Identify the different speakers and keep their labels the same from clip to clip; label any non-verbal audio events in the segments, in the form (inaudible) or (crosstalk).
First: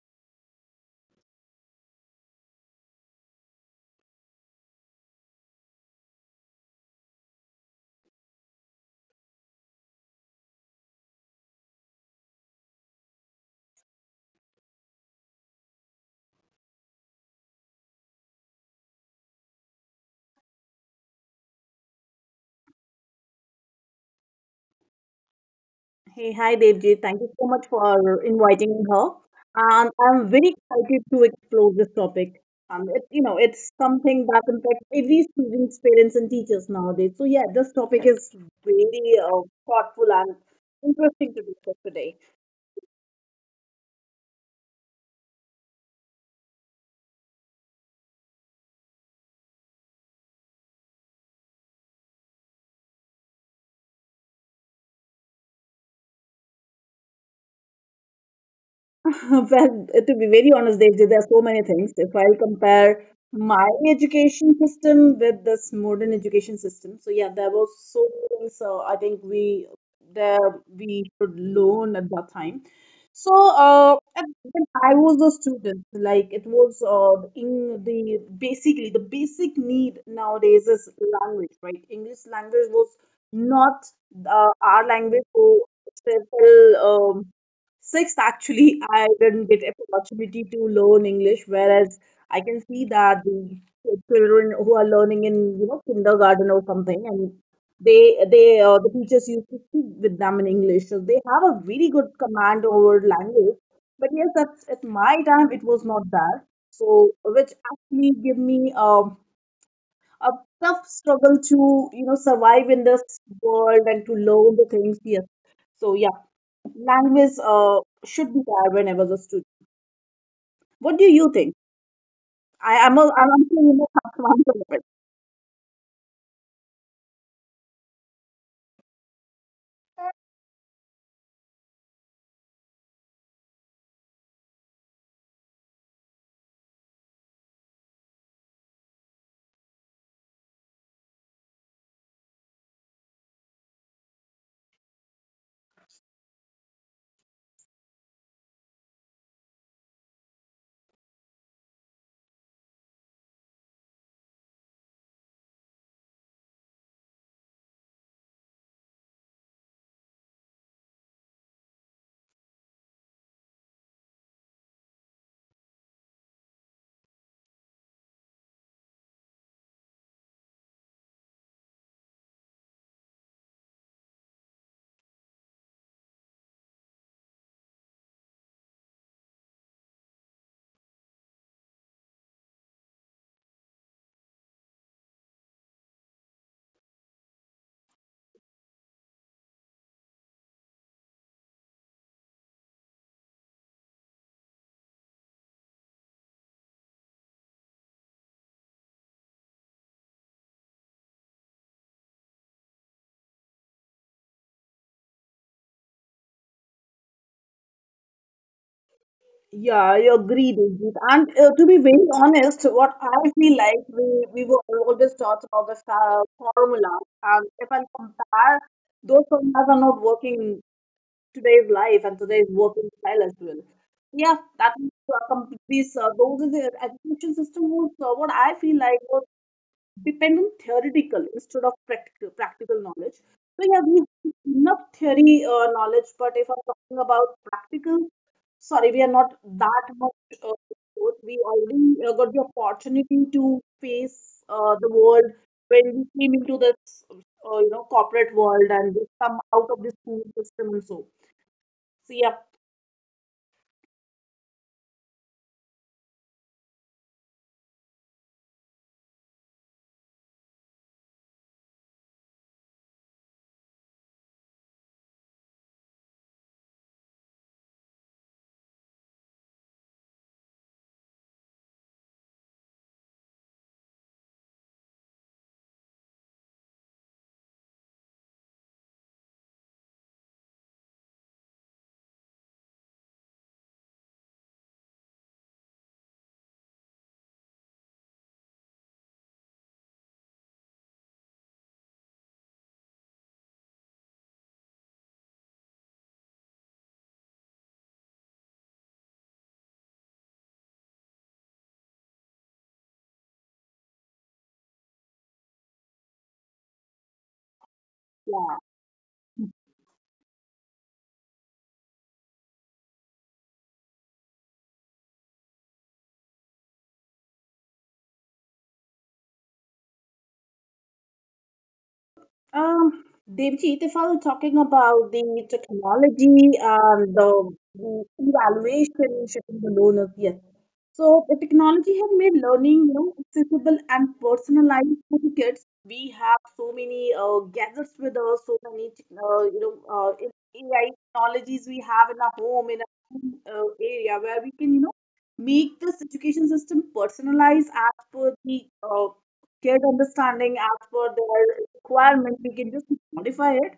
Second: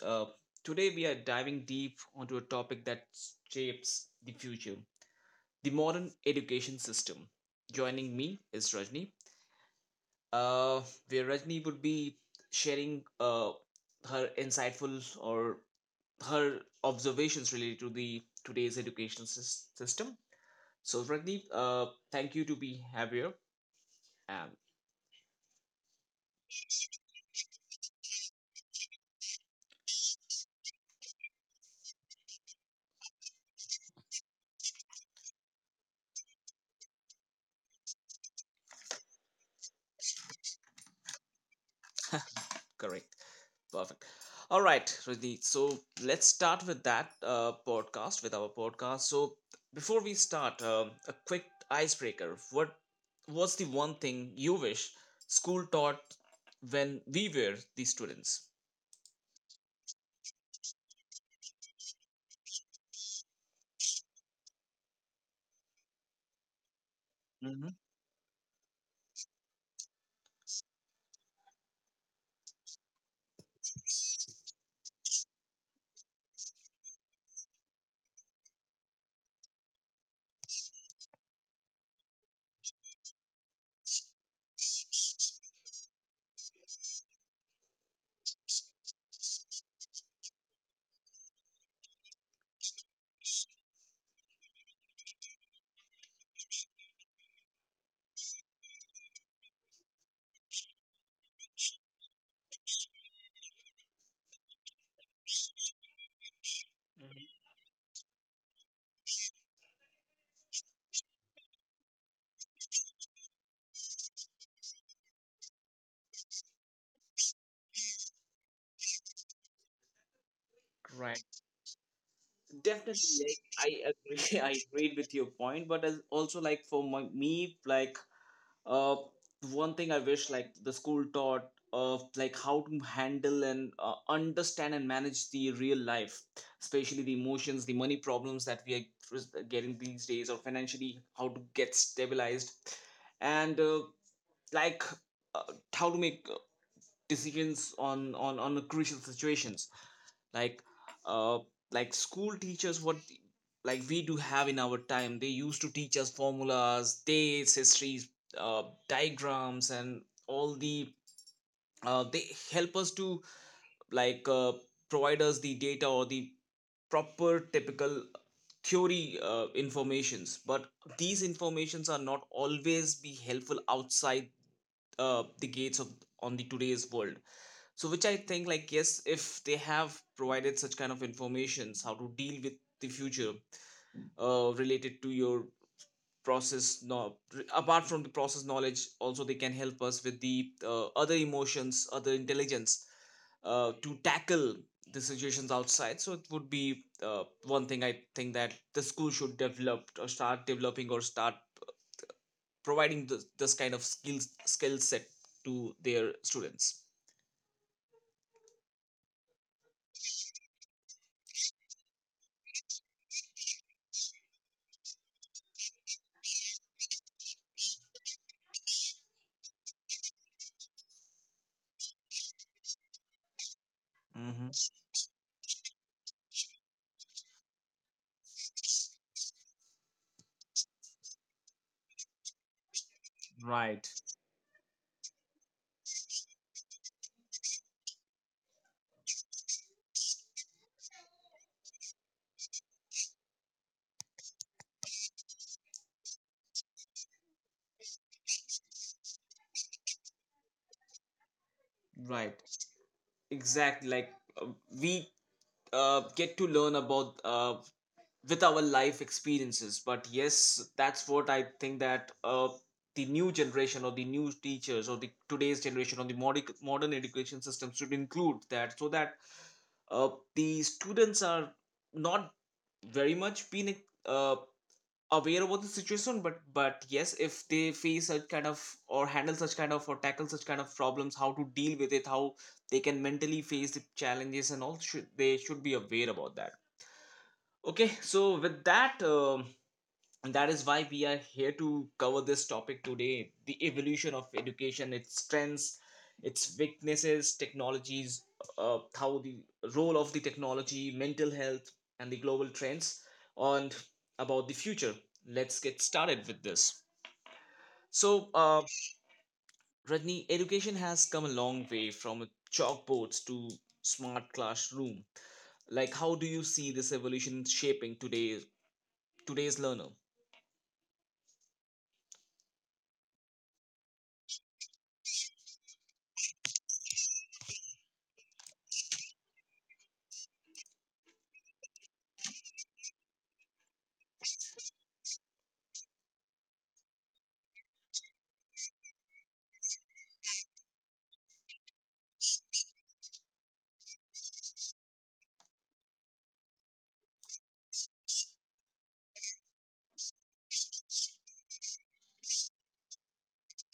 Speaker 1: Today we are diving deep onto a topic that shapes the future, the modern education system. Joining me is Rajni, uh, where Rajni would be sharing her insightful or her observations related to the today's education system. So Rajni, thank you to be have here. And
Speaker 2: Hey, hi Devji. Thank you so much for inviting her. I'm very excited to explore this topic. It's something that impacts every student's parents and teachers nowadays. So yeah, this topic is very thoughtful and interesting to discuss today.
Speaker 1: correct. Perfect. All right, Rajneet. So let's start with that podcast, with our podcast. So before we start, a quick icebreaker. What was the one thing you wish school taught when we were the students?
Speaker 2: (laughs) Well, to be very honest, they there are so many things. If I'll compare my education system with this modern education system, so yeah, there was
Speaker 1: hmm
Speaker 2: so many things. So I think there we should learn at that time. So when I was a student, like it was in the basically the basic need nowadays is language, right? English language was not our language for several. Sixth, actually, I didn't get an opportunity to learn English, whereas I can see that the children who are learning in, kindergarten or something, and the teachers used to speak with them in English, so they have a very good command over language. But yes, that's at my time it was not that, so which actually give me a tough struggle to, survive in this world and to learn the things. Yes, so yeah language should be there whenever the student. What do
Speaker 1: Right.
Speaker 2: you think? I am
Speaker 1: Definitely,
Speaker 2: a, I'm
Speaker 1: like,
Speaker 2: answering in
Speaker 1: I
Speaker 2: a
Speaker 1: agree. (laughs) I
Speaker 2: answer it.
Speaker 1: agreed with your point, but as also like for my, me, like uh, one thing I wish like the school taught of like how to handle and understand and manage the real life, especially the emotions, the money problems that we are getting these days, or financially how to get stabilized, and like uh, how to make decisions on the crucial situations like uh like school teachers what like we do have in our time. They used to teach us formulas, dates, histories, uh, diagrams and all the they help us to like provide us the data or the proper typical theory informations, but these informations are not always be helpful outside the gates of on the today's world. So which I think like, yes, if they have provided such kind of informations how to deal with the future related to your process, no, apart from the process knowledge also they can help us with the other emotions, other intelligence to tackle the situations outside. So it would be one thing I think that the school should develop or start developing or start providing this, this kind of skills skill set to their students.
Speaker 2: Yeah, I agree, Diljit. And to be very honest, what I feel like we were always taught about the formulas. And if I compare, those formulas are not working in today's life and today's working style as well. Yeah,
Speaker 1: hmm
Speaker 2: that is complete. Those is the education system was what I feel like depend on theoretical instead of practical knowledge. So yeah,
Speaker 1: Right,
Speaker 2: we have enough theory knowledge, but if I'm talking about practical, sorry, we are not that much. Exposed. We already got the opportunity to face the world when we came into this, you know, corporate world and we come out of the school system and so. So yeah,
Speaker 1: right. Exactly, like uh, we get to learn about with our life experiences, but yes, that's what I think, that the new generation or the new teachers or the today's generation or the modern modern education system should include that, so that uh, the students are not very much being uh, aware about the situation, but yes, if they face such kind of or handle such kind of or tackle such kind of problems, how to deal with it, how they can mentally face the challenges and all should, they should be aware about that. Okay, so with that, and that is why we are here to cover this topic today, the evolution of education, its strengths, its weaknesses, technologies, how the role of the technology, mental health, and the global trends, and about the future. Let's get started with this. So,
Speaker 2: yeah.
Speaker 1: Rajni, education has come a long way from chalkboards to smart classroom. Like, how do you see this evolution shaping today's learner?
Speaker 2: Um, Devjit, if I'm talking about the technology and the evaluation should the learners, yes. So the technology has made learning, accessible and personalized for the kids. We have so many gadgets with us, so many, AI technologies we have in our home, in our area where we can, make this education system personalized as per the shared understanding as per their requirement. We can just modify it.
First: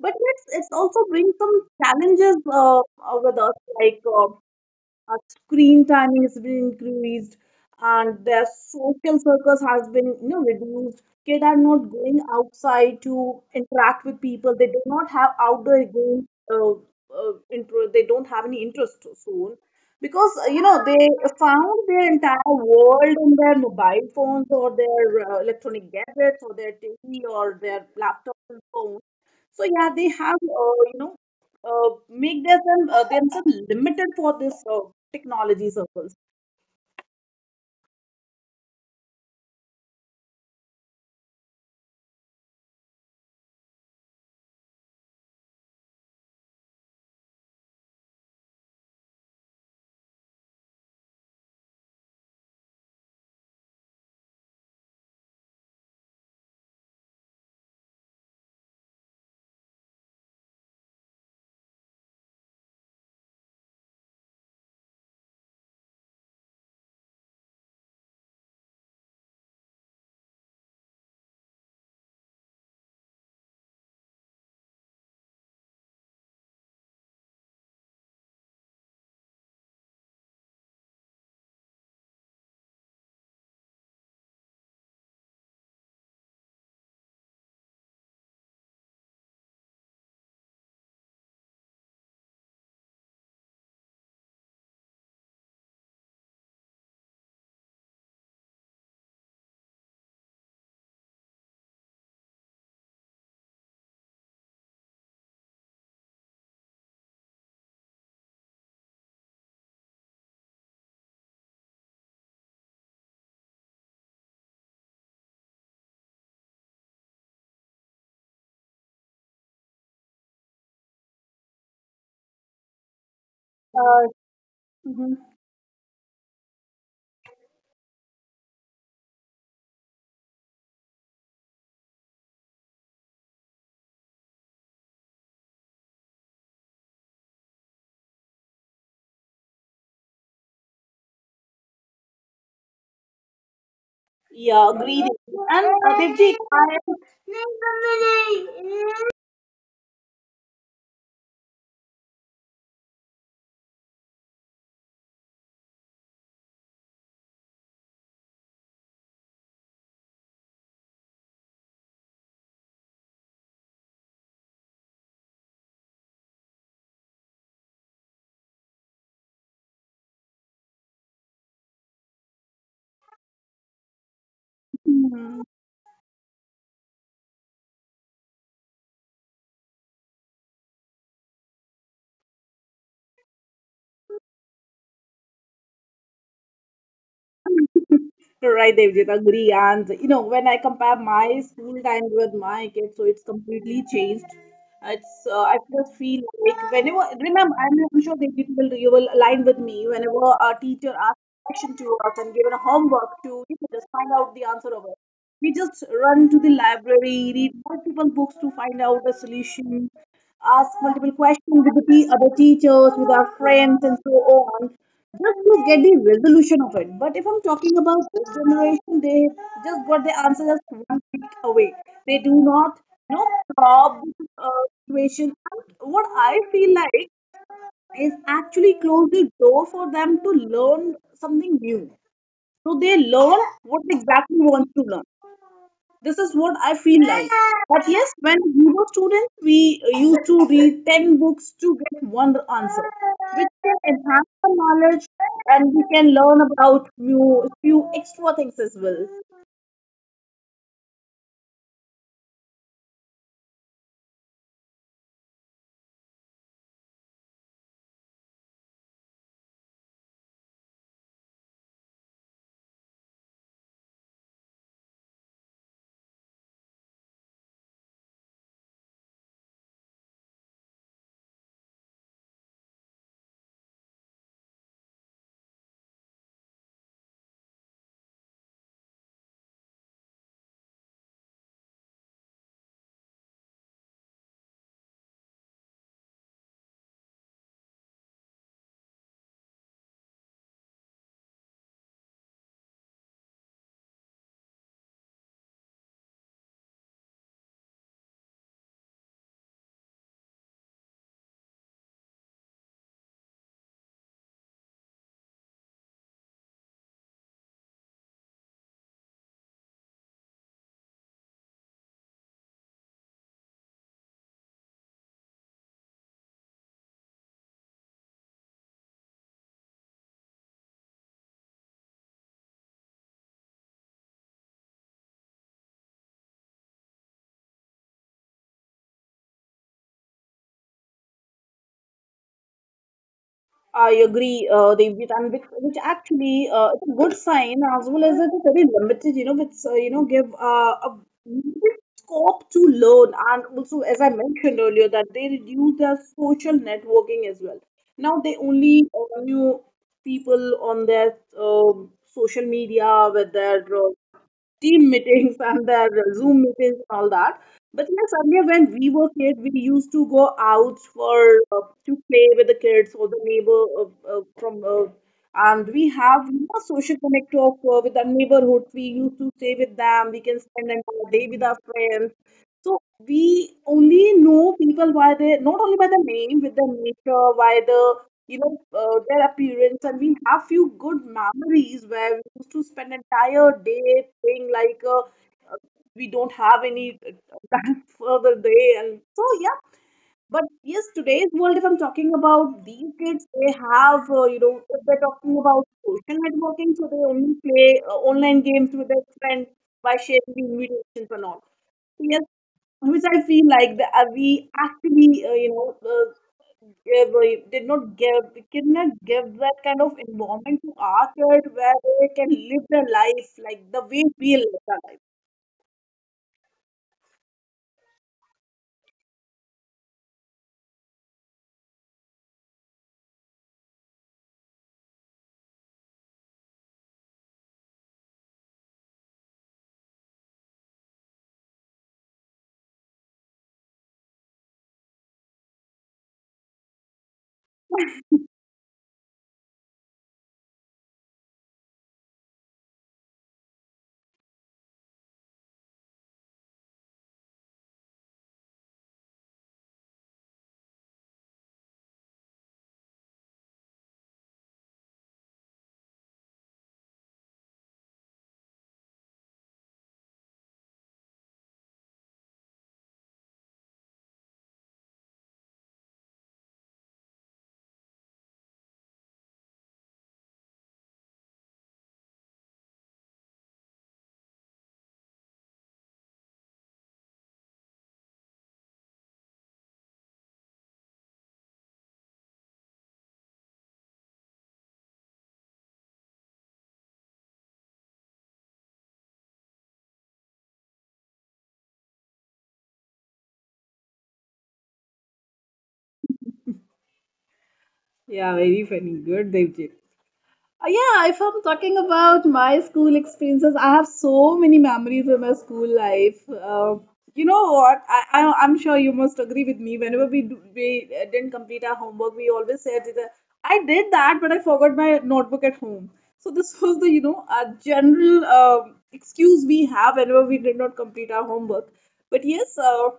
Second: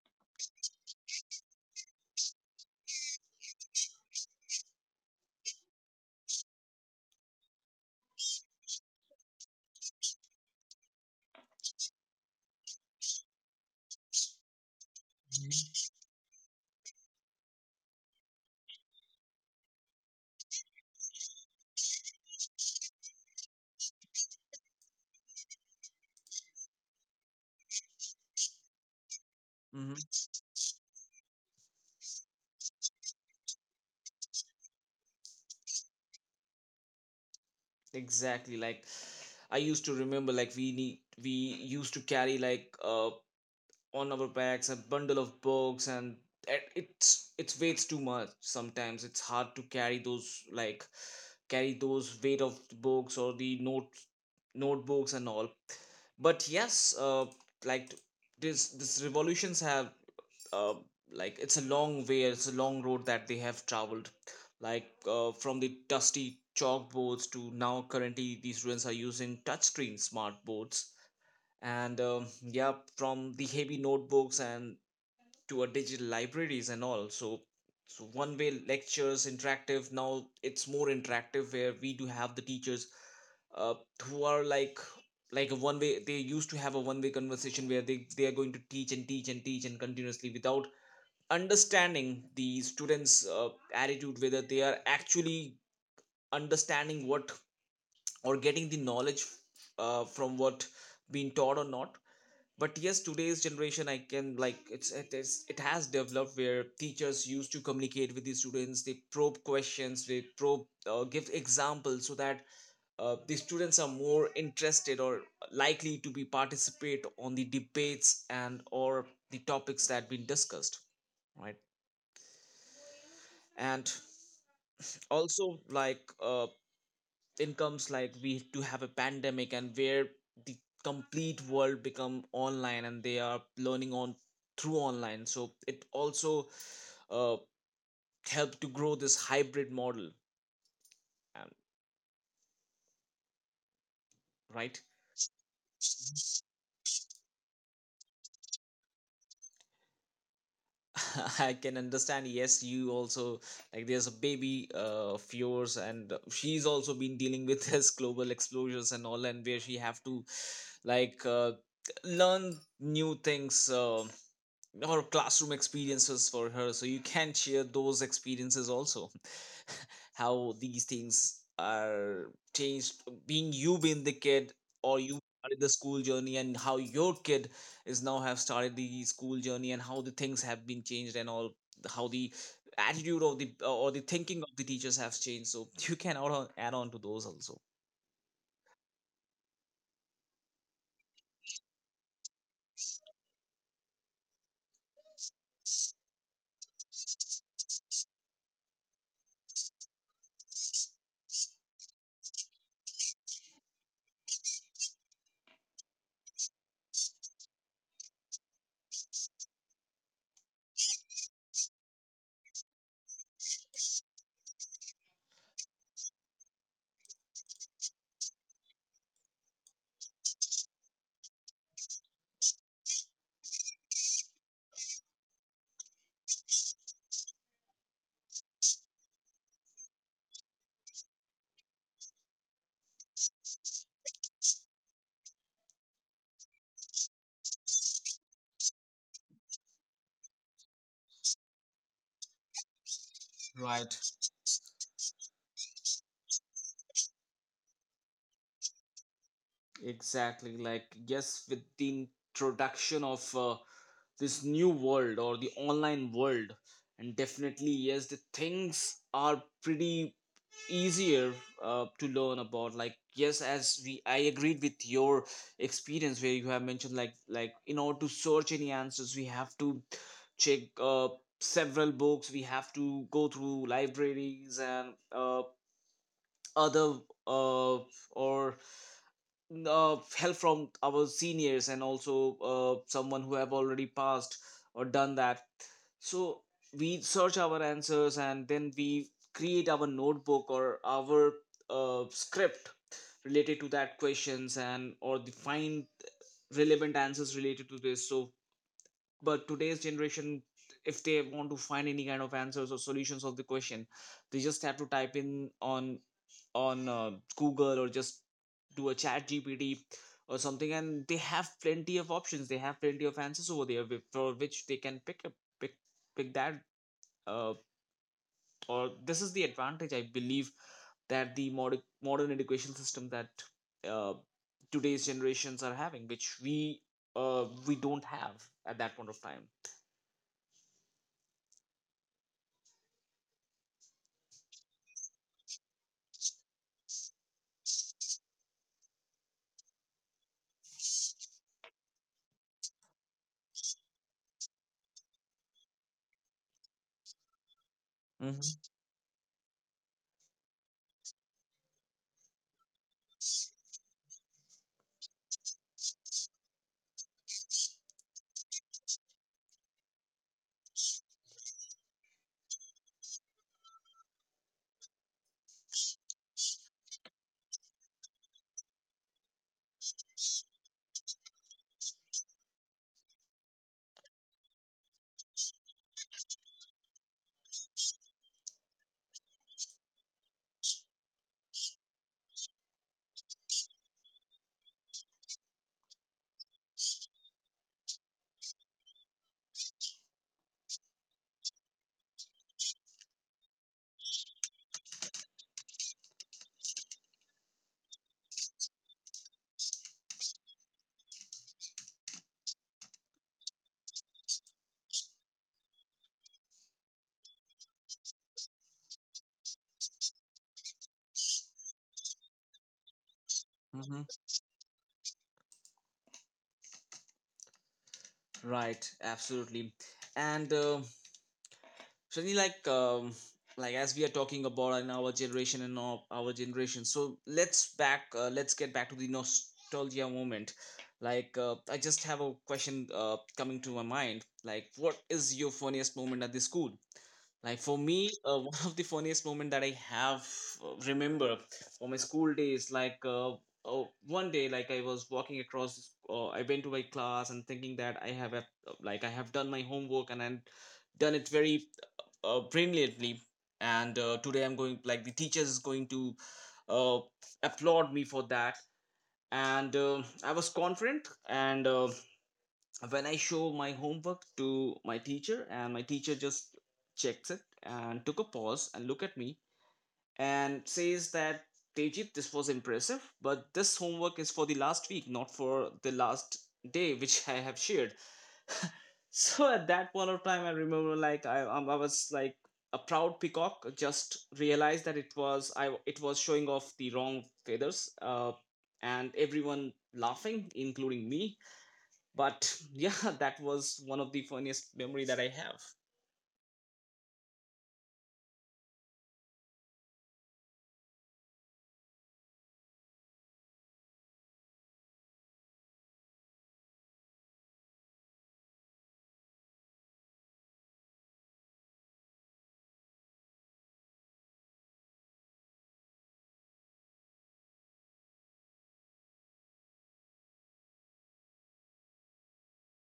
Speaker 2: But yes, it's also brings some challenges with us, like our screen timing has been increased, and their social circles has been reduced. Kids are not going outside to interact with people. They do not have outdoor games. Uh, they don't have any interest soon because they found their entire world in their mobile phones or their electronic gadgets or their TV or their laptops and phones. So yeah, they have make their some themselves limited for this technology circles.
Speaker 1: Exactly. Like, I used to remember like we need we used to carry like on our backs a bundle of books, and it's weights too much, sometimes it's hard to carry those, like carry those weight of the books or the notes notebooks and all. But yes, like this revolutions have uh, like it's a long way, it's a long road that they have traveled, like from the dusty chalkboards to now currently these students are using touchscreen smart boards, and yeah, from the heavy notebooks and to a digital libraries and all. So so one way lectures interactive, now it's more interactive, where we do have the teachers uh, who are like a one way, they used to have a one way conversation where they are going to teach and teach and teach and continuously without understanding the students attitude whether they are actually understanding what or getting the knowledge from what being taught or not. But yes, today's generation I can like it's, it is, it has developed where teachers used to communicate with the students, they probe questions, they probe give examples, so that the students are more interested or likely to be participate on the debates and or the topics that been discussed. Right. And
Speaker 2: Uh, mhm.
Speaker 1: also, like incomes like we do have a pandemic, and where the complete world become online and they are learning on through online, so it also uh, helped to grow this hybrid model and
Speaker 2: Yeah,
Speaker 1: right.
Speaker 2: agreed. And Devji,
Speaker 1: (laughs) I can understand, yes, you also like there's a baby of yours and she's also been dealing with (laughs) this global explosions and all, and where she have to like learn new things, or classroom experiences for her, so you can share those experiences also. (laughs) How these things are changed, being you being the kid or you
Speaker 2: I. (laughs)
Speaker 1: started the school journey and how your kid is now have started the school journey and how the things have been changed and all, how the attitude of the or the thinking of the teachers have changed, so (laughs) you can add on, add on to those also.
Speaker 2: Right, Devjit, agree. And when I compare my school time with my kids, so it's completely changed. It's I just feel like whenever remember, I'm sure Devjit will you will align with me. Whenever a teacher asks a question to us and given a homework to just find out the answer of it, we just run to the library, read multiple books to find out a solution ask multiple questions with the other teachers, with our friends, and so on, just to get the resolution of it. But if I'm talking about this generation, they just got the answer just one click away. They do not, you know, solve the situation. And what I feel like is actually close the door for them to learn something new. So they learn what exactly wants to learn. This is what I feel like. But yes, when we were students, we used to read 10 books to get one answer, which can
Speaker 1: Right.
Speaker 2: enhance our knowledge and we can learn about new few extra things as well.
Speaker 1: Exactly. Like, yes, with the introduction of this new world or the online world, and definitely, yes, the things are pretty easier to learn about. Like, yes, as we, I agreed with your experience where you have mentioned like in order to search any answers, we have to check several books, we have to go through libraries and other uh, or help from our seniors and also someone who have already passed or done that. So we search our answers and then we create our notebook or our script related to that questions and or the find relevant answers related to this. So but today's generation, if they want to find any kind of answers or solutions of the question, they just have to type in on Google or just do a chat gpt or something, and they have plenty of options, they have plenty of answers over there, for which they can pick up, pick, pick that uh, or this is the advantage I believe, that the modern education system that uh, today's generations are having, which we don't have at that point of time.
Speaker 2: I agree, Devjit, and which actually it's a good sign as well as it's very limited, which give a limited scope to learn, and also as I mentioned earlier that they reduce their social networking as well. Now they only knew people on their social media with their team meetings and their Zoom meetings and all that. But yes, earlier when we were kids, we used to go out for to play with the kids or the neighbor and we have social connect of with our neighborhood. We used to stay with them. We can spend an entire day with our friends. So we only know people by their not only by the name, with the nature, by the you know their appearance, and we have few good memories where we used to spend entire day playing like uh, we don't have any (laughs) time for the day, and so yeah, but yes, today's world, if I'm talking about these kids, they have, if they're talking about social networking, so they only play online games with their friends by sharing the invitations and all. So, yes, which I feel like we actually, gave, did not give, we did not give that kind of environment to our kids where they can live their life like the
Speaker 1: Mm-hmm.
Speaker 2: way we live our life.
Speaker 1: Right, absolutely. And Shani, like as we are talking about in our generation and our generation, so let's back, let's get back to the nostalgia moment. Like, I just have a question coming to my mind. Like, what is your funniest moment at the school? Like for me, (laughs) one of the funniest moment that I have remember from my school days, like oh, one day, like I was walking across, the I went to my class and thinking that I have, a, like I have done my homework and I'm done it very brilliantly. And today I'm going, like the teacher is going to uh, applaud me for that. And I was confident and when I show my homework to my teacher, and my teacher just checks it and took a pause and look at me and says that Tejit, this was impressive, but this homework is for the last week, not for the last day which I have shared. (laughs) So at that point of time, I remember like I was like a proud peacock just realized that it was I it was showing off the wrong feathers, and everyone laughing, including me. But yeah, (laughs) that was one of the funniest memory that I have.
Speaker 2: Yeah, very funny. Good, Devjit. Yeah, if I'm talking about my school experiences, I have so many memories of my school life. You know what? I'm sure you must agree with me. Whenever we didn't complete our homework, we always said that I did that, but I forgot my notebook at home. So this (laughs) was the a general excuse we have whenever we did not complete our homework. But yes,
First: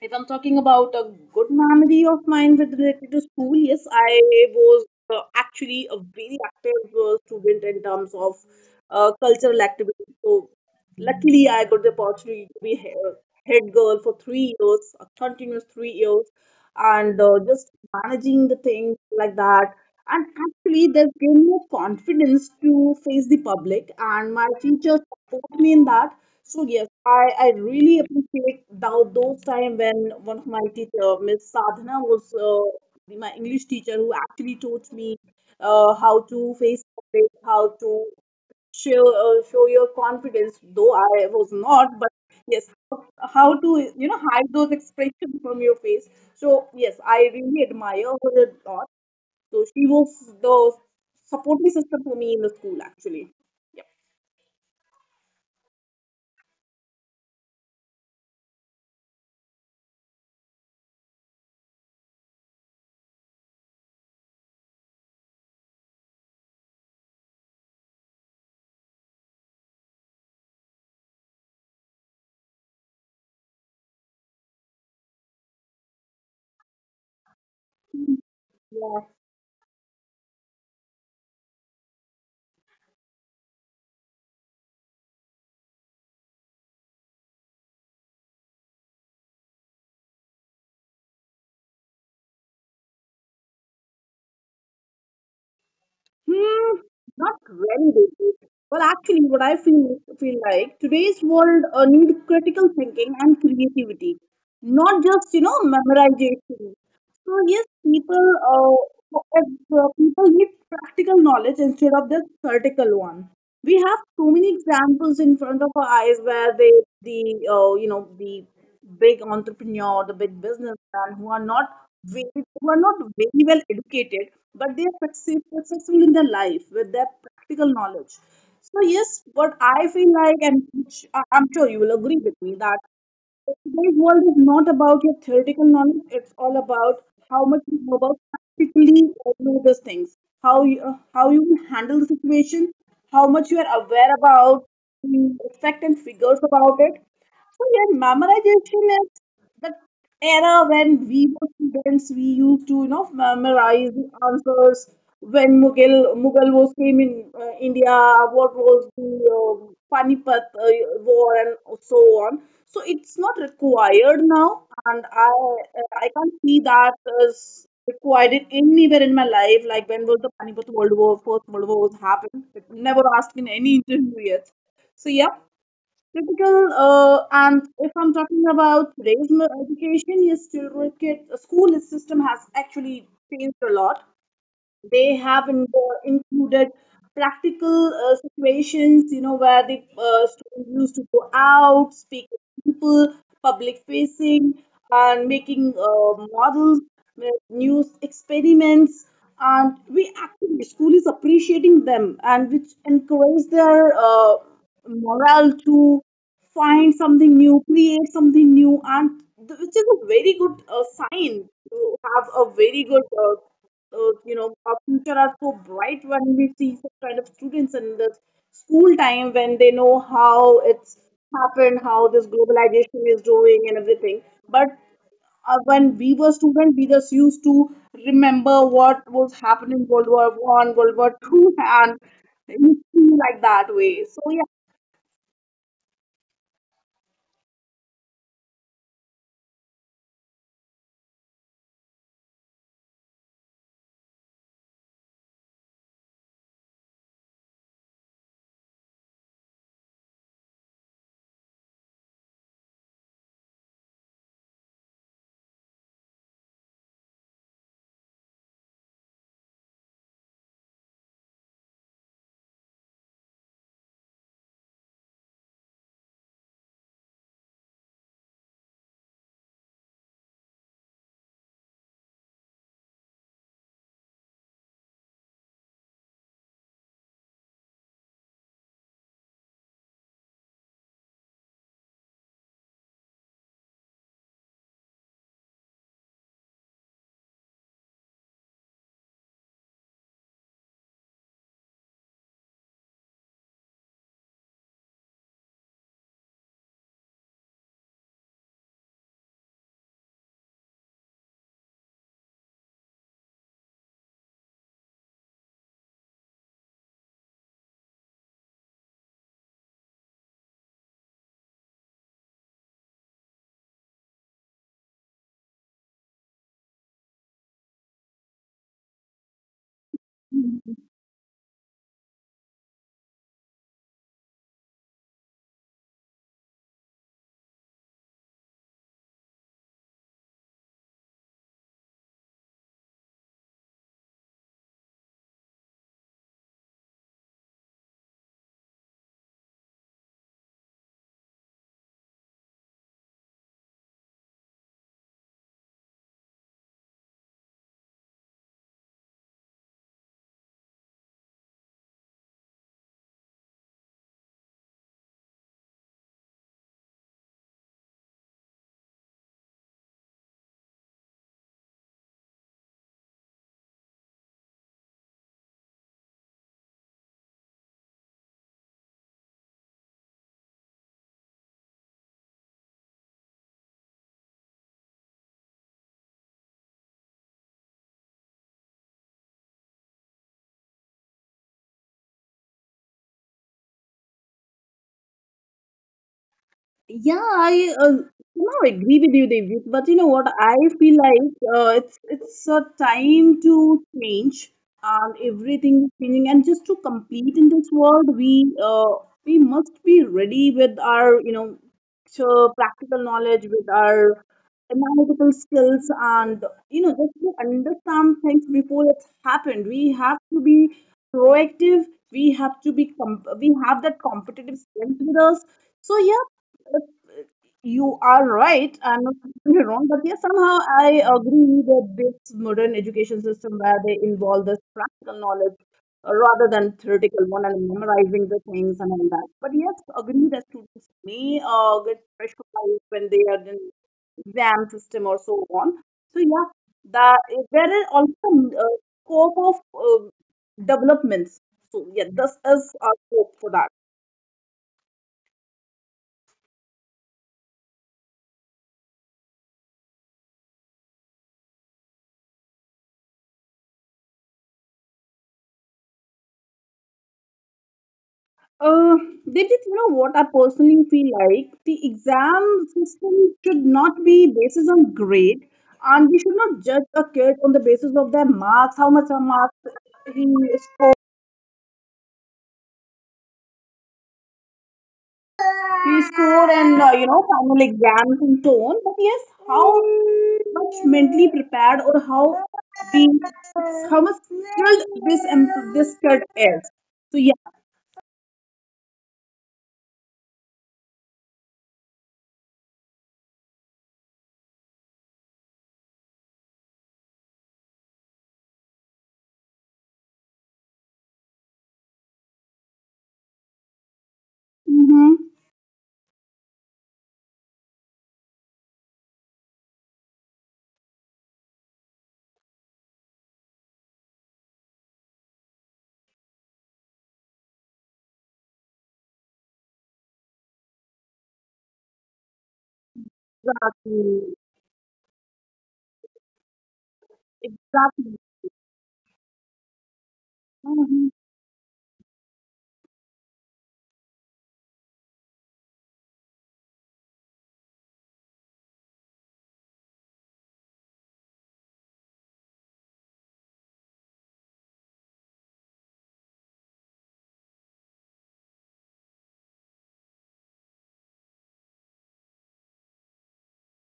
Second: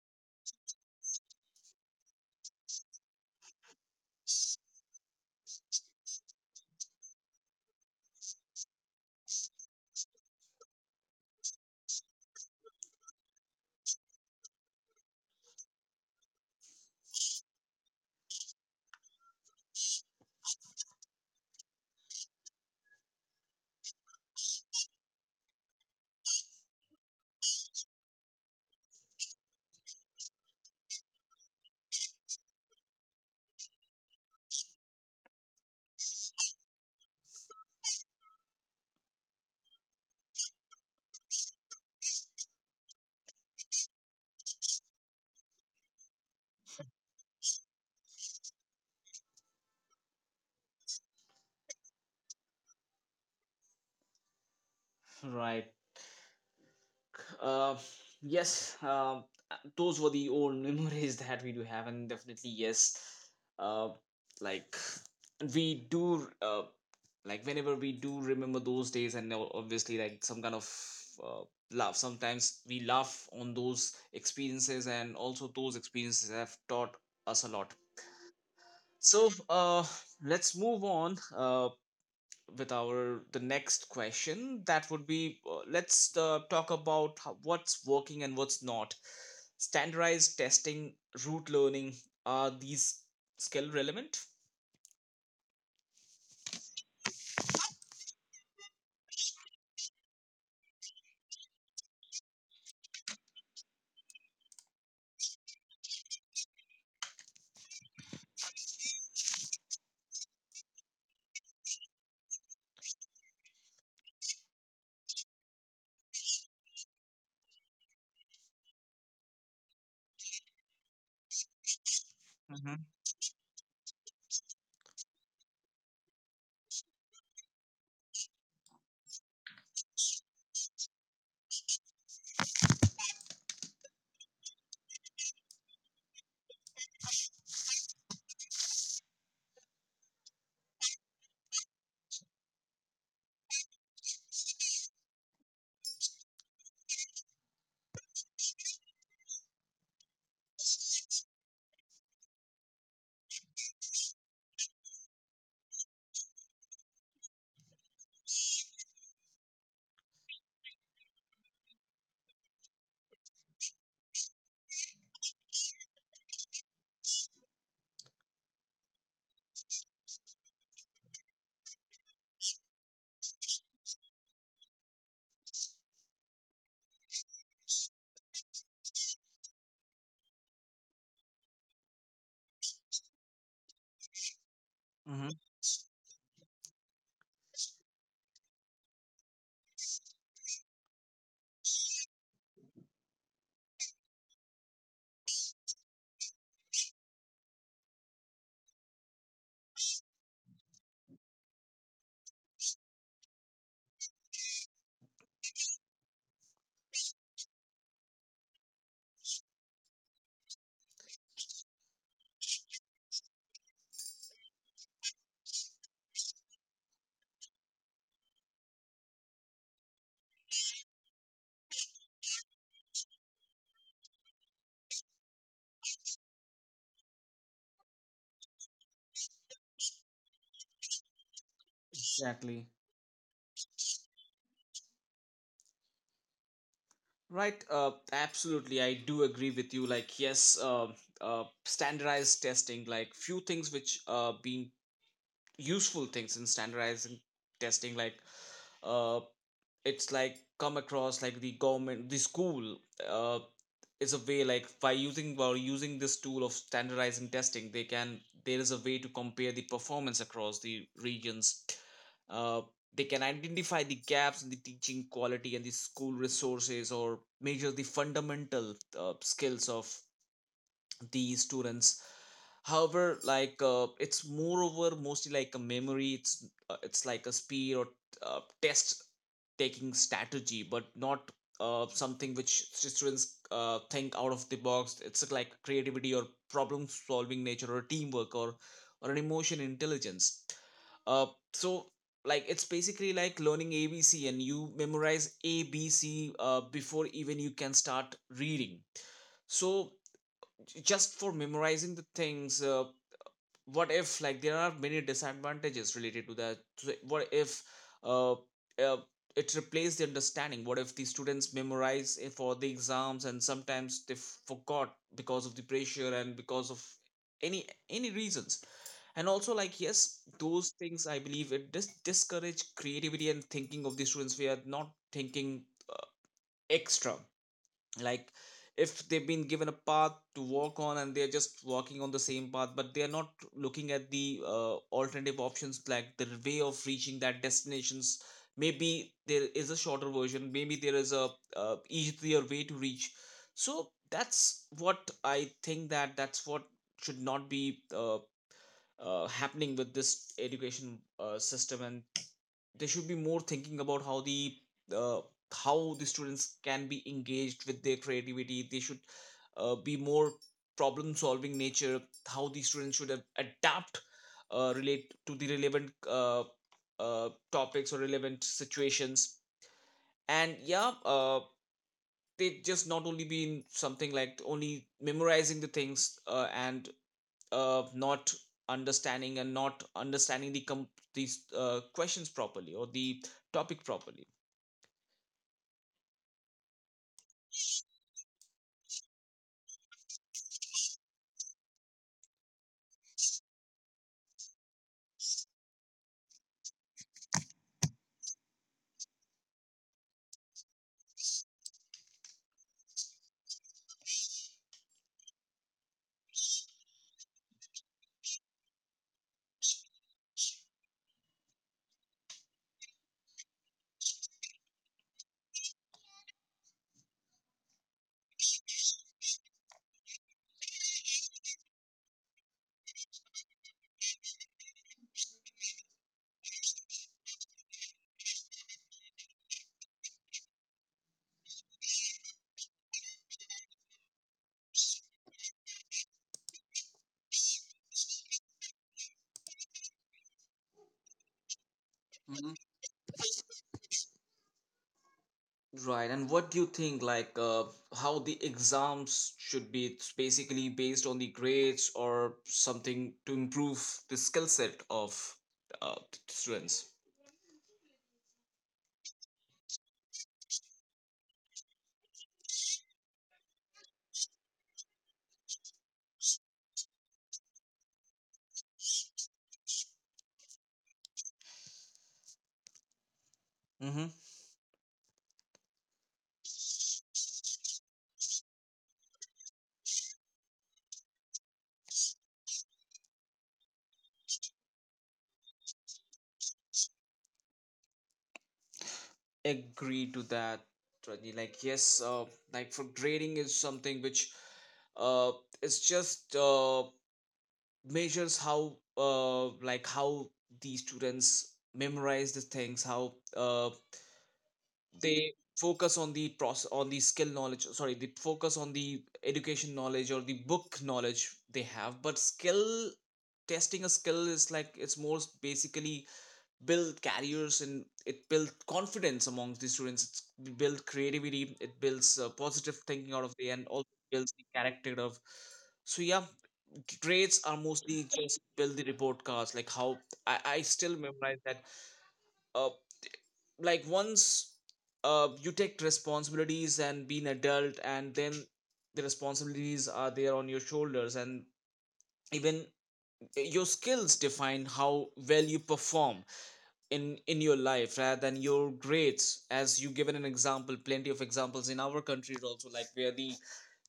Speaker 2: if I'm talking about a good memory of mine with related to school, yes, I was actually a very active student in terms of cultural activities. So luckily, I got the opportunity to be head girl for 3 years, a continuous 3 years, and just managing the things like that. And actually, that gave me a confidence to face the public, and my teachers supported me in that. So yes, I really appreciate thou those time when one of my teacher, Miss Sadhana, was my English teacher who actually taught me how to face public, how to show your confidence though I was not, but yes how, to hide those expressions from your face. So yes, I really admire her a lot. So she was the supporting system for me in the school actually.
Speaker 1: Right. uh, yes, those were the old memories (laughs) that we do have, and definitely, yes, uh, like we do like whenever we do remember those days and now obviously like some kind of uh, laugh, sometimes we laugh on those experiences, and also those experiences have taught us a lot.
Speaker 2: Yeah.
Speaker 1: So let's move on with our the next question. That would be let's talk about how, what's working and what's not. Standardized testing, root learning, are these skill relevant?
Speaker 2: Hmm, not really basic. Well, actually what I feel like today's world need critical thinking and creativity, not just memorization. So yes, people if, people need practical knowledge instead of the theoretical one. We have so many examples in front of our eyes where the the big entrepreneur, the big businessman who are not very, who
Speaker 1: hmm
Speaker 2: are not very well educated, but they are successful in their life with their practical knowledge. So yes, what I feel like, and which I'm sure you will agree with me that today's world is not about your theoretical knowledge. It's all about how much you know about practically know these things, how you can handle the situation, how much you are aware about the effect and figures about it. So yeah, memorization is that era when we were students, we used to, memorize the answers when Mughal was came in India, what was the Panipat war and so on. So it's not required now, and I can't see that as required it anywhere in my life. Like when was the Panipat World War, First World War was happened? It never asked in any interview yet. So yeah, typical, and if I'm talking about today's education, yes, school system has actually changed a lot. They
Speaker 1: hmm
Speaker 2: have included practical situations, you know, where the students used to go out, speak with people, public facing, and making models, new experiments, and we actually school is appreciating them, and which encourage their morale too find something new, create something new, and which is a very good sign to have a very good, our future are so bright when we see such kind of students in the school time when they know how it's happened, how this globalization is doing, and everything. But when we were students, we just used to remember what was happening in World War One, World War Two, (laughs) and it
Speaker 1: Exactly.
Speaker 2: used to be like that way. So
Speaker 1: Right. Absolutely. I do agree with you. Like, yes, standardized testing, like few things which being useful things in standardizing testing, like uh, it's like come across like the government, the school uh, is a way like by using this tool of standardizing testing, they can, there is a way to compare the performance across the regions. uh, they can identify the gaps in the teaching quality and the school resources, or measure the fundamental skills of the students. However, like, it's moreover mostly like a memory, it's like a speed or test taking strategy, but not something which students think out of the box, it's like creativity or problem solving nature or teamwork or an emotion intelligence. Uh, so like it's basically like learning abc, and you memorize abc before even you can start reading. So just for memorizing the things, what if like there are many disadvantages related to that. So, what if uh, uh, it replaced the understanding? What if the students memorize it for the exams, and sometimes they forgot because of the pressure and because of any reasons? And also like, yes, those
Speaker 2: yeah.
Speaker 1: things, I believe it discourage creativity and thinking of the students. We are not thinking uh, extra. Like if they've been given a path to walk on, and they're just walking on the same path, but they're not looking at the alternative options, like the way of reaching that destinations. Maybe there is a shorter version, maybe there is a easier way to reach. So that's what I think, that's what should not be happening with this education system. And they should be more thinking about how the uh, how the students can be engaged with their creativity. They should be more problem solving nature. How the students should adapt, relate to the relevant topics or relevant situations. And yeah, they just not only be in something like only memorizing the things, and not understanding, and not understanding these questions properly or the topic properly.
Speaker 2: Yeah, I somehow agree with you, David. But you know what? I feel like it's a time to change, and everything is changing. And just to compete in this world, we must be ready with our, you know, so practical knowledge, with our analytical skills, and you know just to understand things before it's happened. We have to be proactive. We have to be we have that competitive strength with us. So yeah, you are right. I'm not saying you're wrong, but yeah, somehow I agree that this modern education system where they involve this practical knowledge rather than theoretical one and memorizing the things and all that. But yes, agree that students may get pressurized when they are in exam system or so on. So yeah, that there is also scope of developments. So yeah, this
Speaker 1: Mhm.
Speaker 2: is our scope for that.
Speaker 1: Right. And what do you think, like, how the exams should be? It's basically based on the grades or something to improve the skill set of the students.
Speaker 2: Uh, that is, you know, what I personally feel like. The exam system should not be basis on grade, and we should not judge a kid on the basis of their marks, how much marks he
Speaker 1: Mm-hmm.
Speaker 2: he scored, and you know, final exams and so on. But yes, how much mentally prepared or how the how much skilled this this kid is. So yeah.
Speaker 1: Agree to that, Rajni. Like, yes, like for grading is something which uh, is just measures how like how the students memorize the things, how
Speaker 2: Mm-hmm.
Speaker 1: they focus on the process, on the skill knowledge, sorry, the focus on the education knowledge or the book knowledge they have. But skill, testing a skill is like, it's more basically build careers, and it builds confidence amongst the students. It's build creativity, it builds positive thinking out of the end, also builds
Speaker 2: Exactly.
Speaker 1: the character of. So yeah, traits are mostly
Speaker 2: Exactly.
Speaker 1: just build the report cards, like how I still
Speaker 2: Mm-hmm.
Speaker 1: memorize that. uh, like once you take responsibilities and be an adult, and then the responsibilities are there on your shoulders, and even your skills define how well you perform in your life, rather than your grades. As you given an example, plenty of examples in our countries also, like where the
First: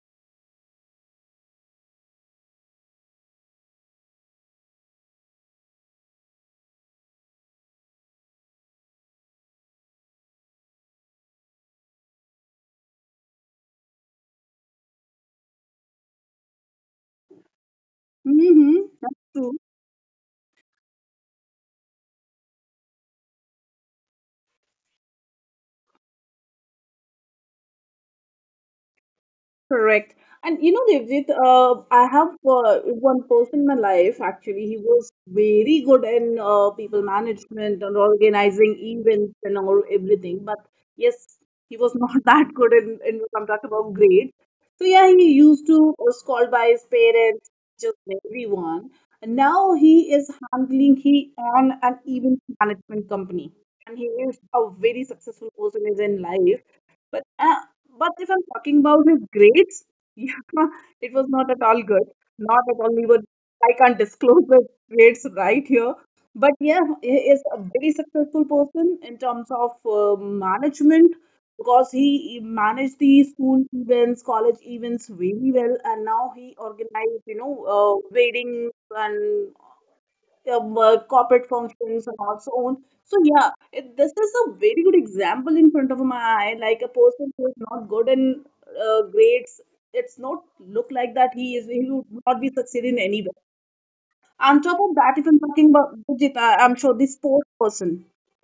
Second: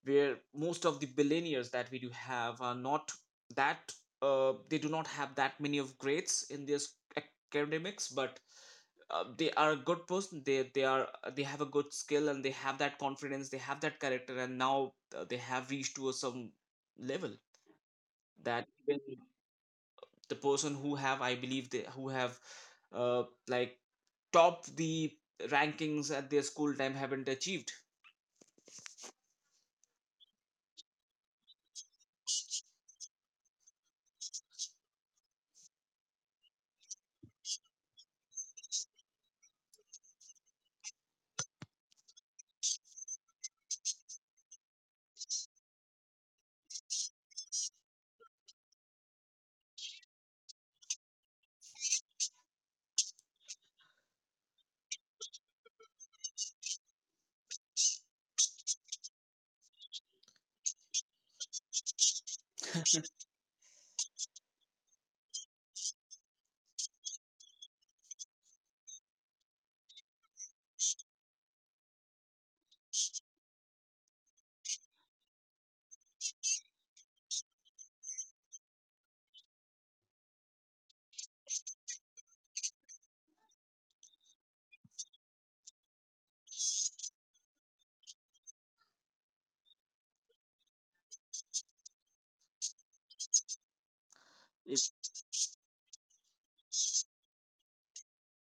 Speaker 1: where most of the billionaires that we do have are not that, they do not have that many of grades in their academics, but they are a good person, they are, they have a good skill, and they have that confidence, they have that character, and now they have reached to a some level that
Speaker 2: Mm-hmm.
Speaker 1: even
Speaker 2: That's true.
Speaker 1: the person who have, I believe, they who have uh, like top the rankings at their school time haven't achieved.
Speaker 2: Correct. And you know, Devjit, I have one person in my life actually. He was very good in people management and organizing events and all everything. But yes, he was not (laughs) that good in when I'm talking about grades. So yeah, he used to was called by his parents, just everyone. And now he is handling he on an event management company and he is a very successful person is in life. But uh, but if I'm talking about his grades, (laughs) yeah, it was not at all good. Not at all. We were. I can't disclose the grades right here. But yeah, he is a very successful person in terms of management because he managed the school events, college events very well, and now he organized, you know, weddings and corporate functions and also on. So yeah, it, this is a very good example in front of my eye. Like a person who is not good in grades, it's not look like that he is he would not be succeeding anywhere. On top
Speaker 1: Yes.
Speaker 2: of that, if I'm talking about Gurjit, I'm sure the sports person,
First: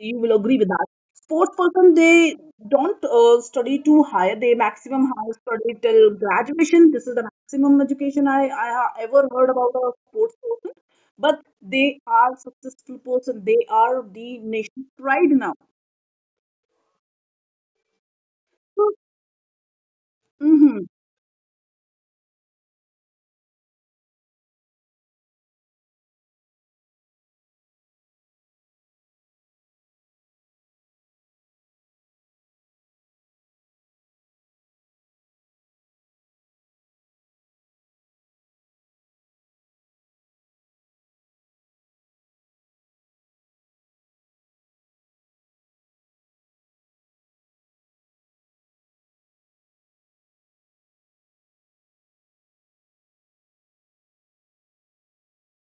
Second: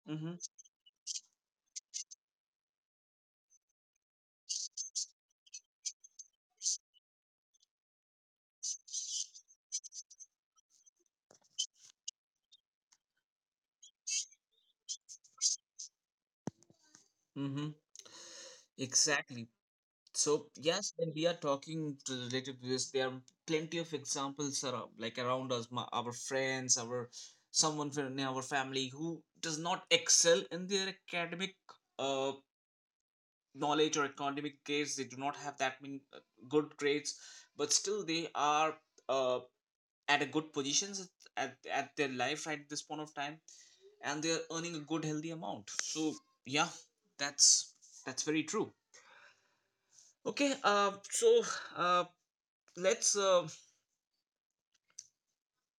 Speaker 2: you
Speaker 1: Mm-hmm,
Speaker 2: will agree with that. Sports person, they don't study too high. They maximum high study till graduation. This is the maximum education I ever heard about a sports person. But they are successful person. They are the nation's pride now.
Speaker 1: mm-hmm.
Speaker 2: So,
Speaker 1: Exactly. So
Speaker 2: mhm.
Speaker 1: yes, when we are talking to related to this, there are plenty of examples around, like around us, my, our friends, our someone from our family who does not excel in their academic uh, knowledge or academic grades. They do not have that many good grades, but still they are uh, at a good positions at their life right at this point of time, and they are earning a good healthy amount. So yeah, that's that's very true. Okay, so uh, let's uh,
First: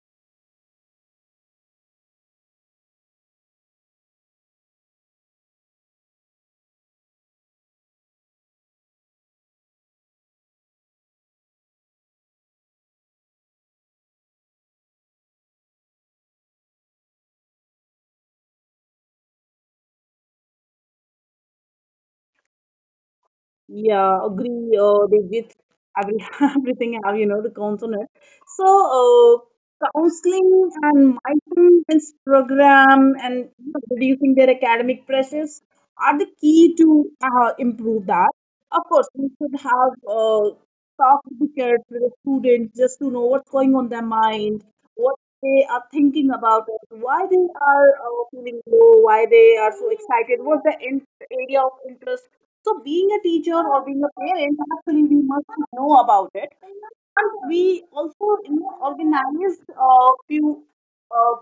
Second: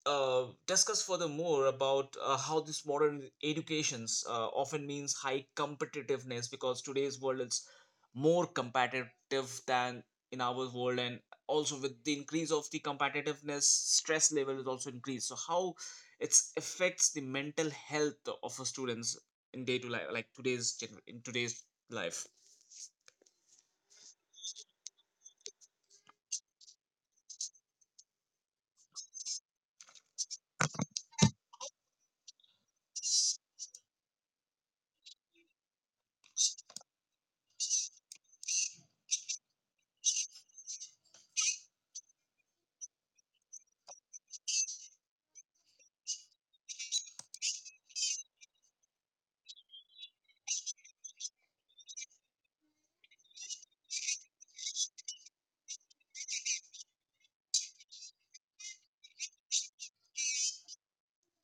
Speaker 1: uh, discuss further more about how this modern educations often means high competitiveness, because today's world is more competitive than in our world. And also with the increase of the competitiveness, stress level is also increased. So how it affects the mental health of a students in day to life, like in today's life.
Speaker 2: Yeah, agree they with every, (laughs) everything have, you know, the consonant. So, counseling and mindfulness program and you know, reducing their academic pressures are the key to improve that. Of course, we should have talk with the kids, with the students, just to know what's going on their mind, what they are thinking about it, why they are feeling low, why they are so excited, what's the area of interest. So, being a teacher or being a parent, actually, we must know about it. And we also you know, organize a few uh,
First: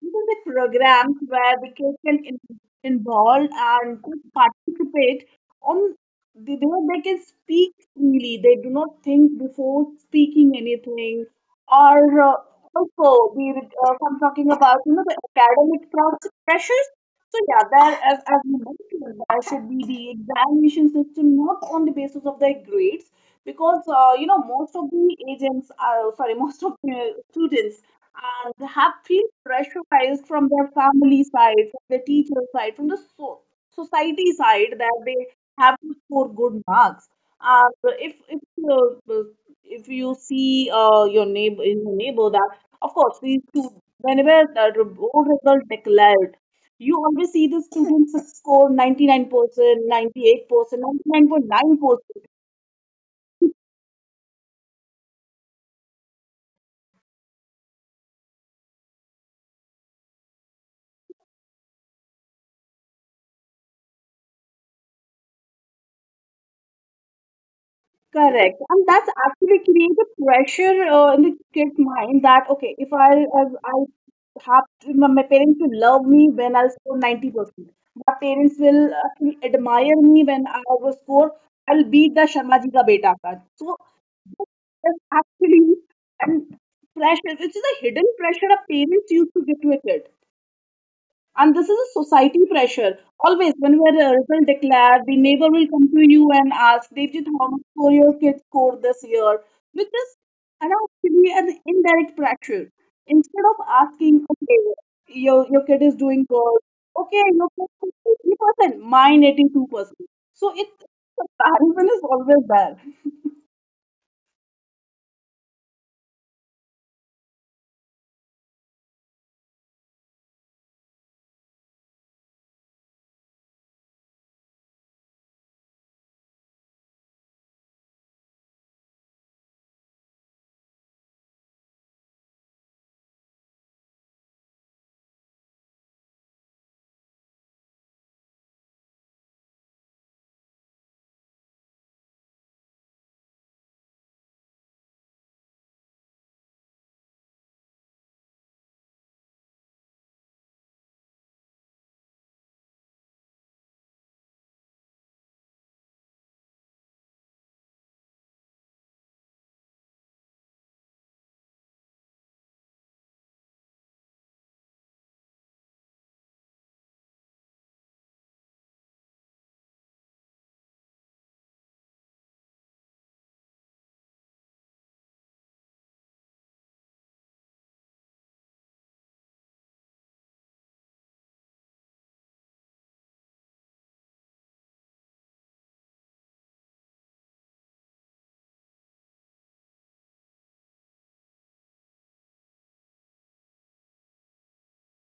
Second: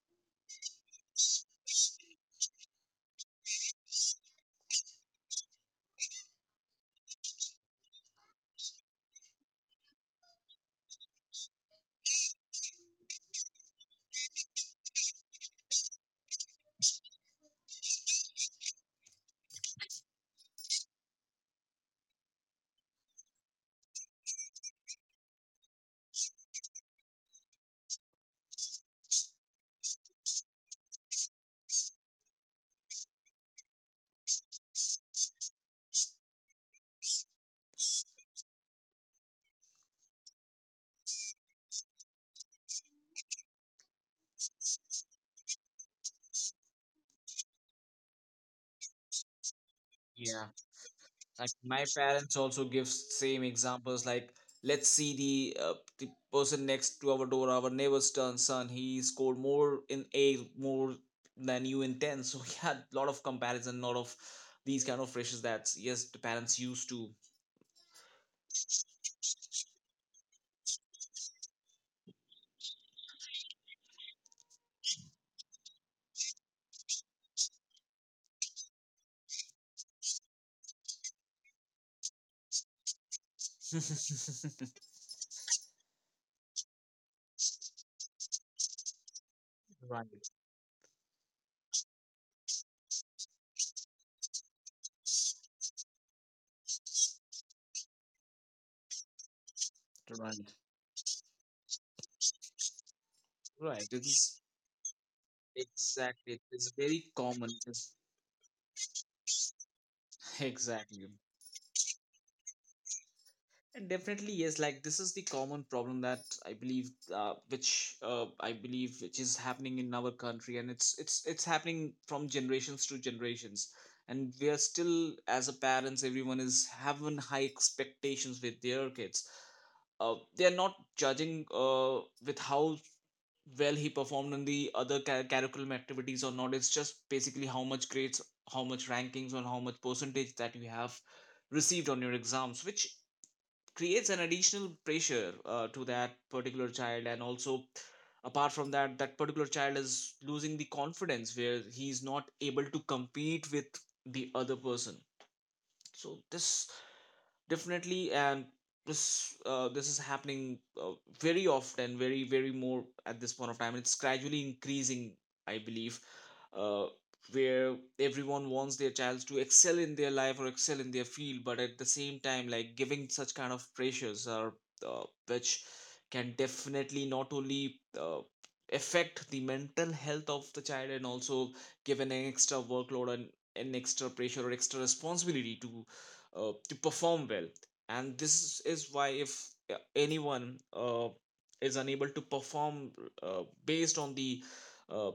Speaker 2: these are the programs where the kids involved and could participate on the they can speak freely. They do not think before speaking anything. Or also, if I'm talking about you know the academic pressures. So yeah, that as you mentioned, there should be the examination system not on the basis of their grades, because you know most of the agents, sorry, (laughs) most of the students have feel pressurized from their family side, from their teacher side, from the society side that they have to score good marks. Uh, if if uh, if you see your neighbor in your neighbor that of course we should whenever the board result declared you always see the students score 99%, 98%,
Speaker 1: Like my
Speaker 2: 99.9%.
Speaker 1: parents also give same examples, like let's see the person next to our door, our neighbor's turn son, he scored more in a more than you in 10. So (laughs) yeah, a lot of comparison, lot of these kind of pressures, that yes, the parents used to.
Speaker 2: Correct. And that's actually creates a pressure in the kid's mind that, okay, if I, I have to, my parents will love me when I'll score 90%. My parents will actually admire me when I will score, I'll beat the Sharma ji ka beta card. So that's actually and pressure, which is a hidden pressure a parents used to give to a kid.
Speaker 1: Right.
Speaker 2: And this is a society pressure. Always, when we are a result declared, the neighbor will come to you and ask, Devjit, how much score your kids scored this year? Which is
Speaker 1: Right.
Speaker 2: and actually an indirect pressure. Instead of
Speaker 1: Right,
Speaker 2: asking,
Speaker 1: it's.
Speaker 2: okay, your kid is doing
Speaker 1: Exactly,
Speaker 2: good,
Speaker 1: it's very
Speaker 2: okay, your
Speaker 1: common,
Speaker 2: kid is
Speaker 1: it's.
Speaker 2: 80%, mine 82%.
Speaker 1: (laughs)
Speaker 2: So it
Speaker 1: Exactly.
Speaker 2: comparison (laughs) is always there.
Speaker 1: And definitely, yes, like this is the common problem that I believe, which I believe which is happening in our country, and it's happening from generations to generations. And we are still as a parents, everyone is having high expectations with their kids. They are not judging with how well he performed in the other curriculum activities or not. It's just basically how much grades, how much rankings, and how much percentage that you have received on your exams, which creates an additional pressure to that particular child. And also apart from that, that particular child is losing the confidence, where he's not able to compete with the other person. So this, definitely, and this this is happening very often, very very more at this point of time, it's gradually increasing, I believe, uh, where everyone wants their child to excel in their life or excel in their field. But at the same time, like giving such kind of pressures are which can definitely not only affect the mental health of the child, and also give an extra workload and an extra pressure or extra responsibility to perform well. And this is why if anyone is unable to perform uh, based on the uh,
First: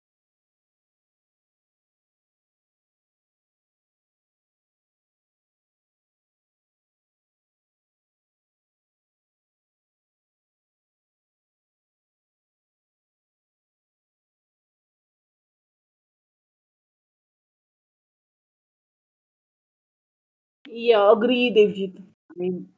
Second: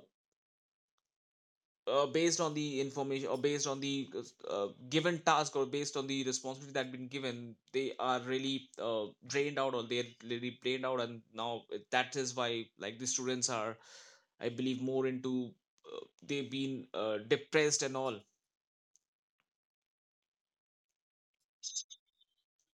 Speaker 1: based on the information or based on the given task or based on the responsibility that been given, they are really drained out, or they're really drained out. And now that is why like the students are, I believe, more into, uh, they've been depressed and all.
Speaker 2: Yeah, agree, Devjit. I mean,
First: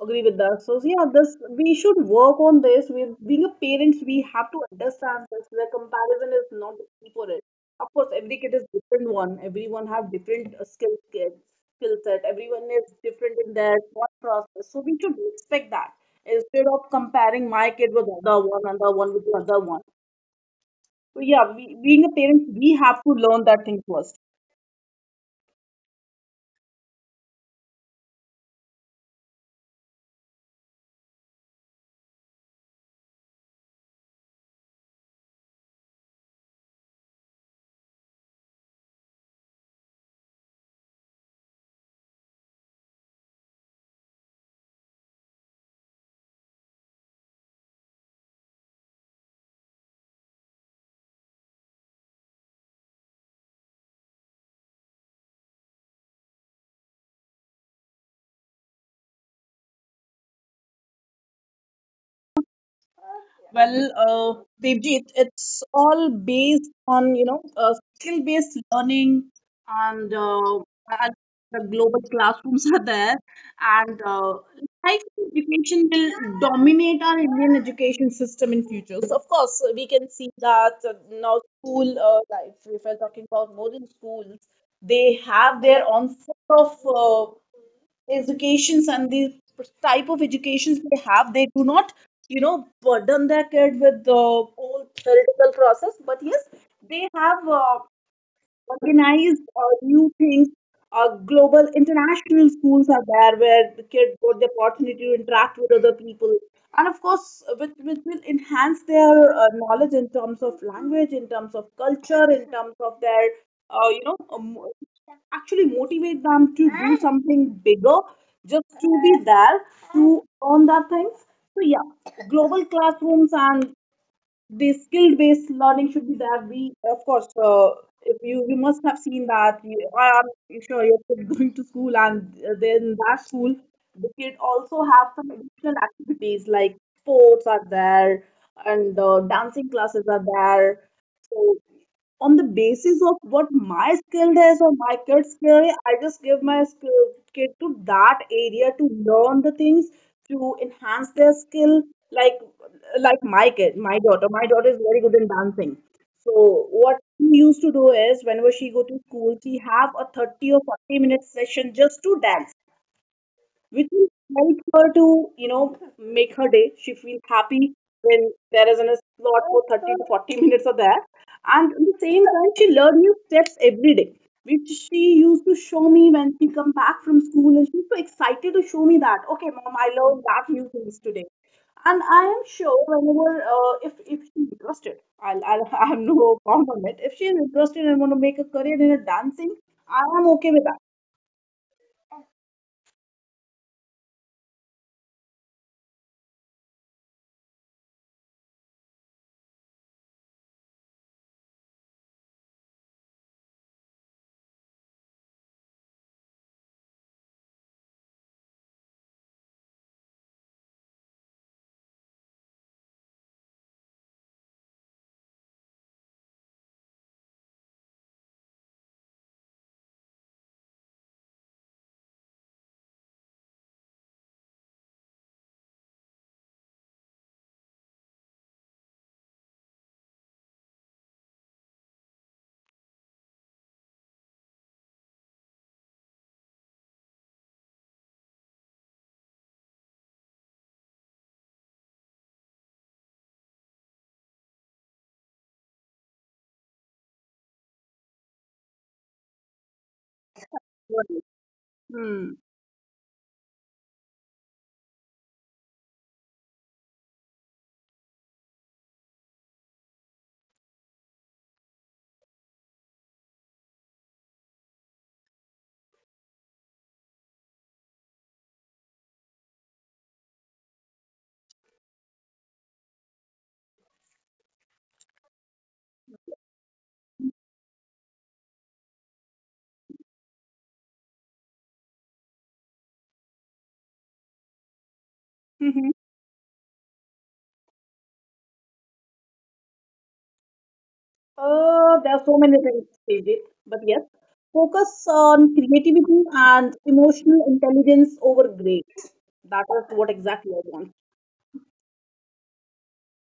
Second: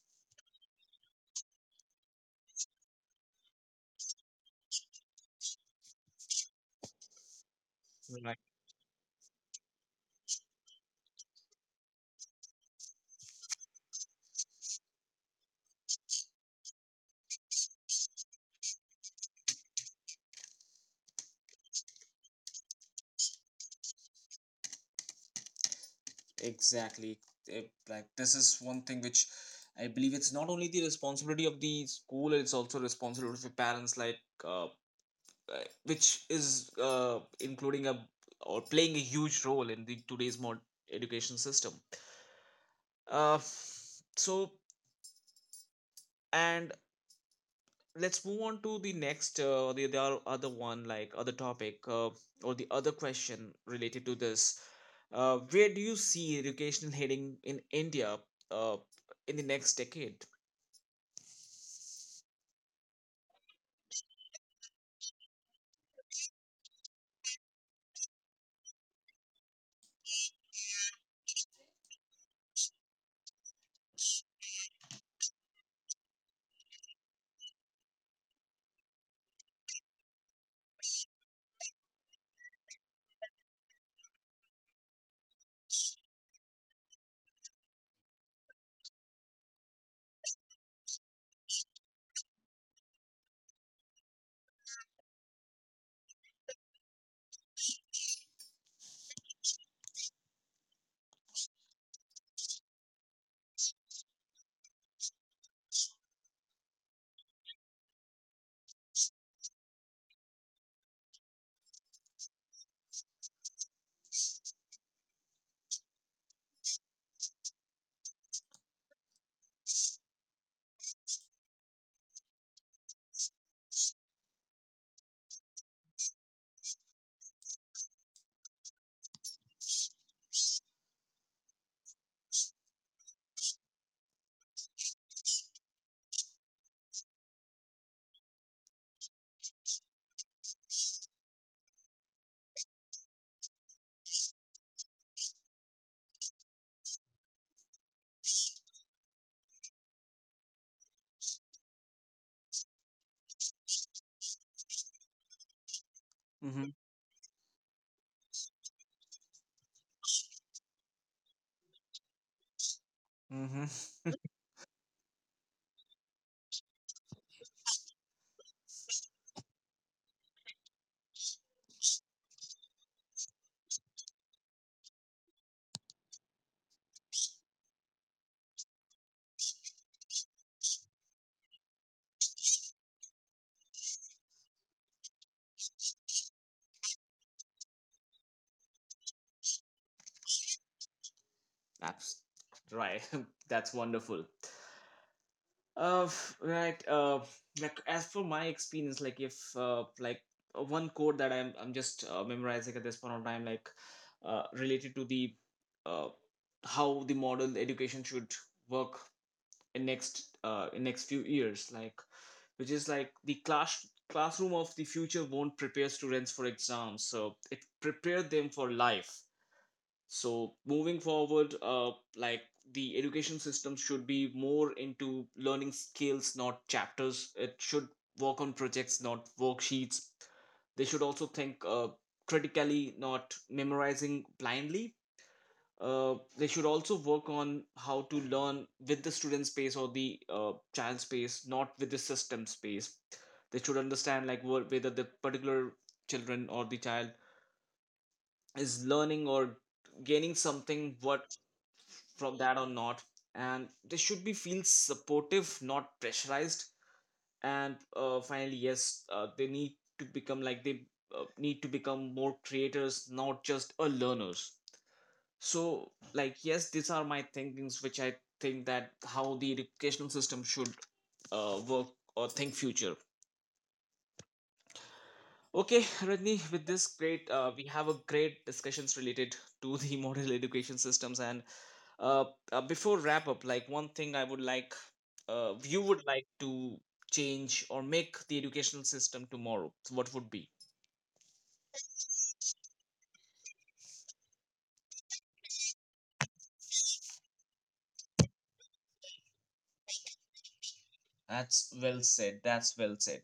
Speaker 2: agree with that. So yeah, this we should work on this. With being a parents, we have to understand this. The comparison is not the key for it. Of course, every kid is different one. Everyone have different skill set. Everyone is different in their thought process. So we should respect that instead of comparing my kid with other one with the other one. So yeah, we, being a parent, we have to learn that thing first.
Speaker 1: Exactly. It, like this is one thing which I believe it's not only the responsibility of the school, it's also responsibility for parents, like which is including a or playing a huge role in the today's mod education system. Uh, so and let's move on to the next other one, like other topic, or the other question related to this. Where do you see education heading in India uh, in the next decade?
Speaker 2: Well, Devjit, it's all based on, you know, skill-based learning and, uh, and the global classrooms are there. And high education will dominate our Indian education system in future. So, of course, we can see that now school life, if we're talking about modern schools, they have their own sort of educations and the type of educations they have they do not you know burden their kid with the whole theoretical process, but yes they have organize new things. Global international schools are there where the kids got the opportunity to interact with other people, and of course, which will enhance their knowledge in terms of language, in terms of culture, in terms of their, uh, you know, um, actually motivate them to do something bigger, just to be there to earn that things. So yeah, global classrooms and the skill based learning should be there. If you must have seen that. You, I am sure your kid (laughs) going to school, and then that school, the kid also have some additional activities like sports are there, and dancing classes are there. So on the basis of what my skill is or my kid's skill, I just give my skill kid to that area to learn the things to enhance their skill. Like like my kid, my daughter is very good in dancing. So
Speaker 1: Mm-hmm.
Speaker 2: what she used to do is whenever she go to school, she have a 30 or 40-minute session just to dance
Speaker 1: Mm-hmm.
Speaker 2: which will help her to, you know, make her day. She feels happy when there is a slot for 30 to 40 minutes of that. And at the same time, she learned new steps every day, which she used to show me when she come back from school. And she's so excited to show me that, okay, mom, I learned that new things today. And I am sure whenever, if she's interested, (laughs) I have no bound on it. If she is interested and want to make a career in a dancing, I am okay with that.
Speaker 1: That's right. (laughs) That's wonderful. Right. Like as for my experience, like if like one code that I'm just memorizing at this point of time, like related to the uh, how the model education should work in next few years, like which is like the classroom of the future won't prepare students for exams, so it prepared them for life. So moving forward, like the education system should be more into learning skills, not chapters. It should work on projects, not worksheets. They should also think critically, not memorizing blindly. They should also work on how to learn with the student space or the child space, not with the system space. They should understand, like whether the particular children or the child is learning or gaining something what
Speaker 2: Hmm.
Speaker 1: from that or not. And they should be feel supportive, not pressurized. And finally, yes, they need to become like they need to become more creators, not just a learners. So like, yes, these are my thinkings which I think that how the educational system should work or think future. Okay, Rajni, with this great, we have a great discussions related to the (laughs) modern education systems. And uh, before wrap up, like one thing I would like, you
Speaker 2: (laughs)
Speaker 1: would like to change or make the educational system tomorrow, what would be?
Speaker 2: There are so many things, Sejit, but yes, focus on creativity and emotional intelligence over grades. That is what exactly I want.
Speaker 1: That's well said. That's well said.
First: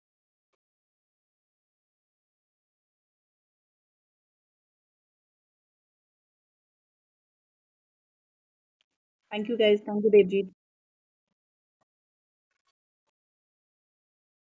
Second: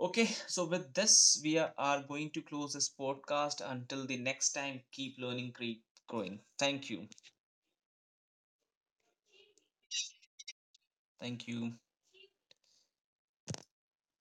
Speaker 1: Okay, so with this, we are going to close this podcast. Until the next time, keep learning, keep growing. Thank you.
Speaker 2: Thank you, guys. Thank you, Devji.
Speaker 1: Thank you.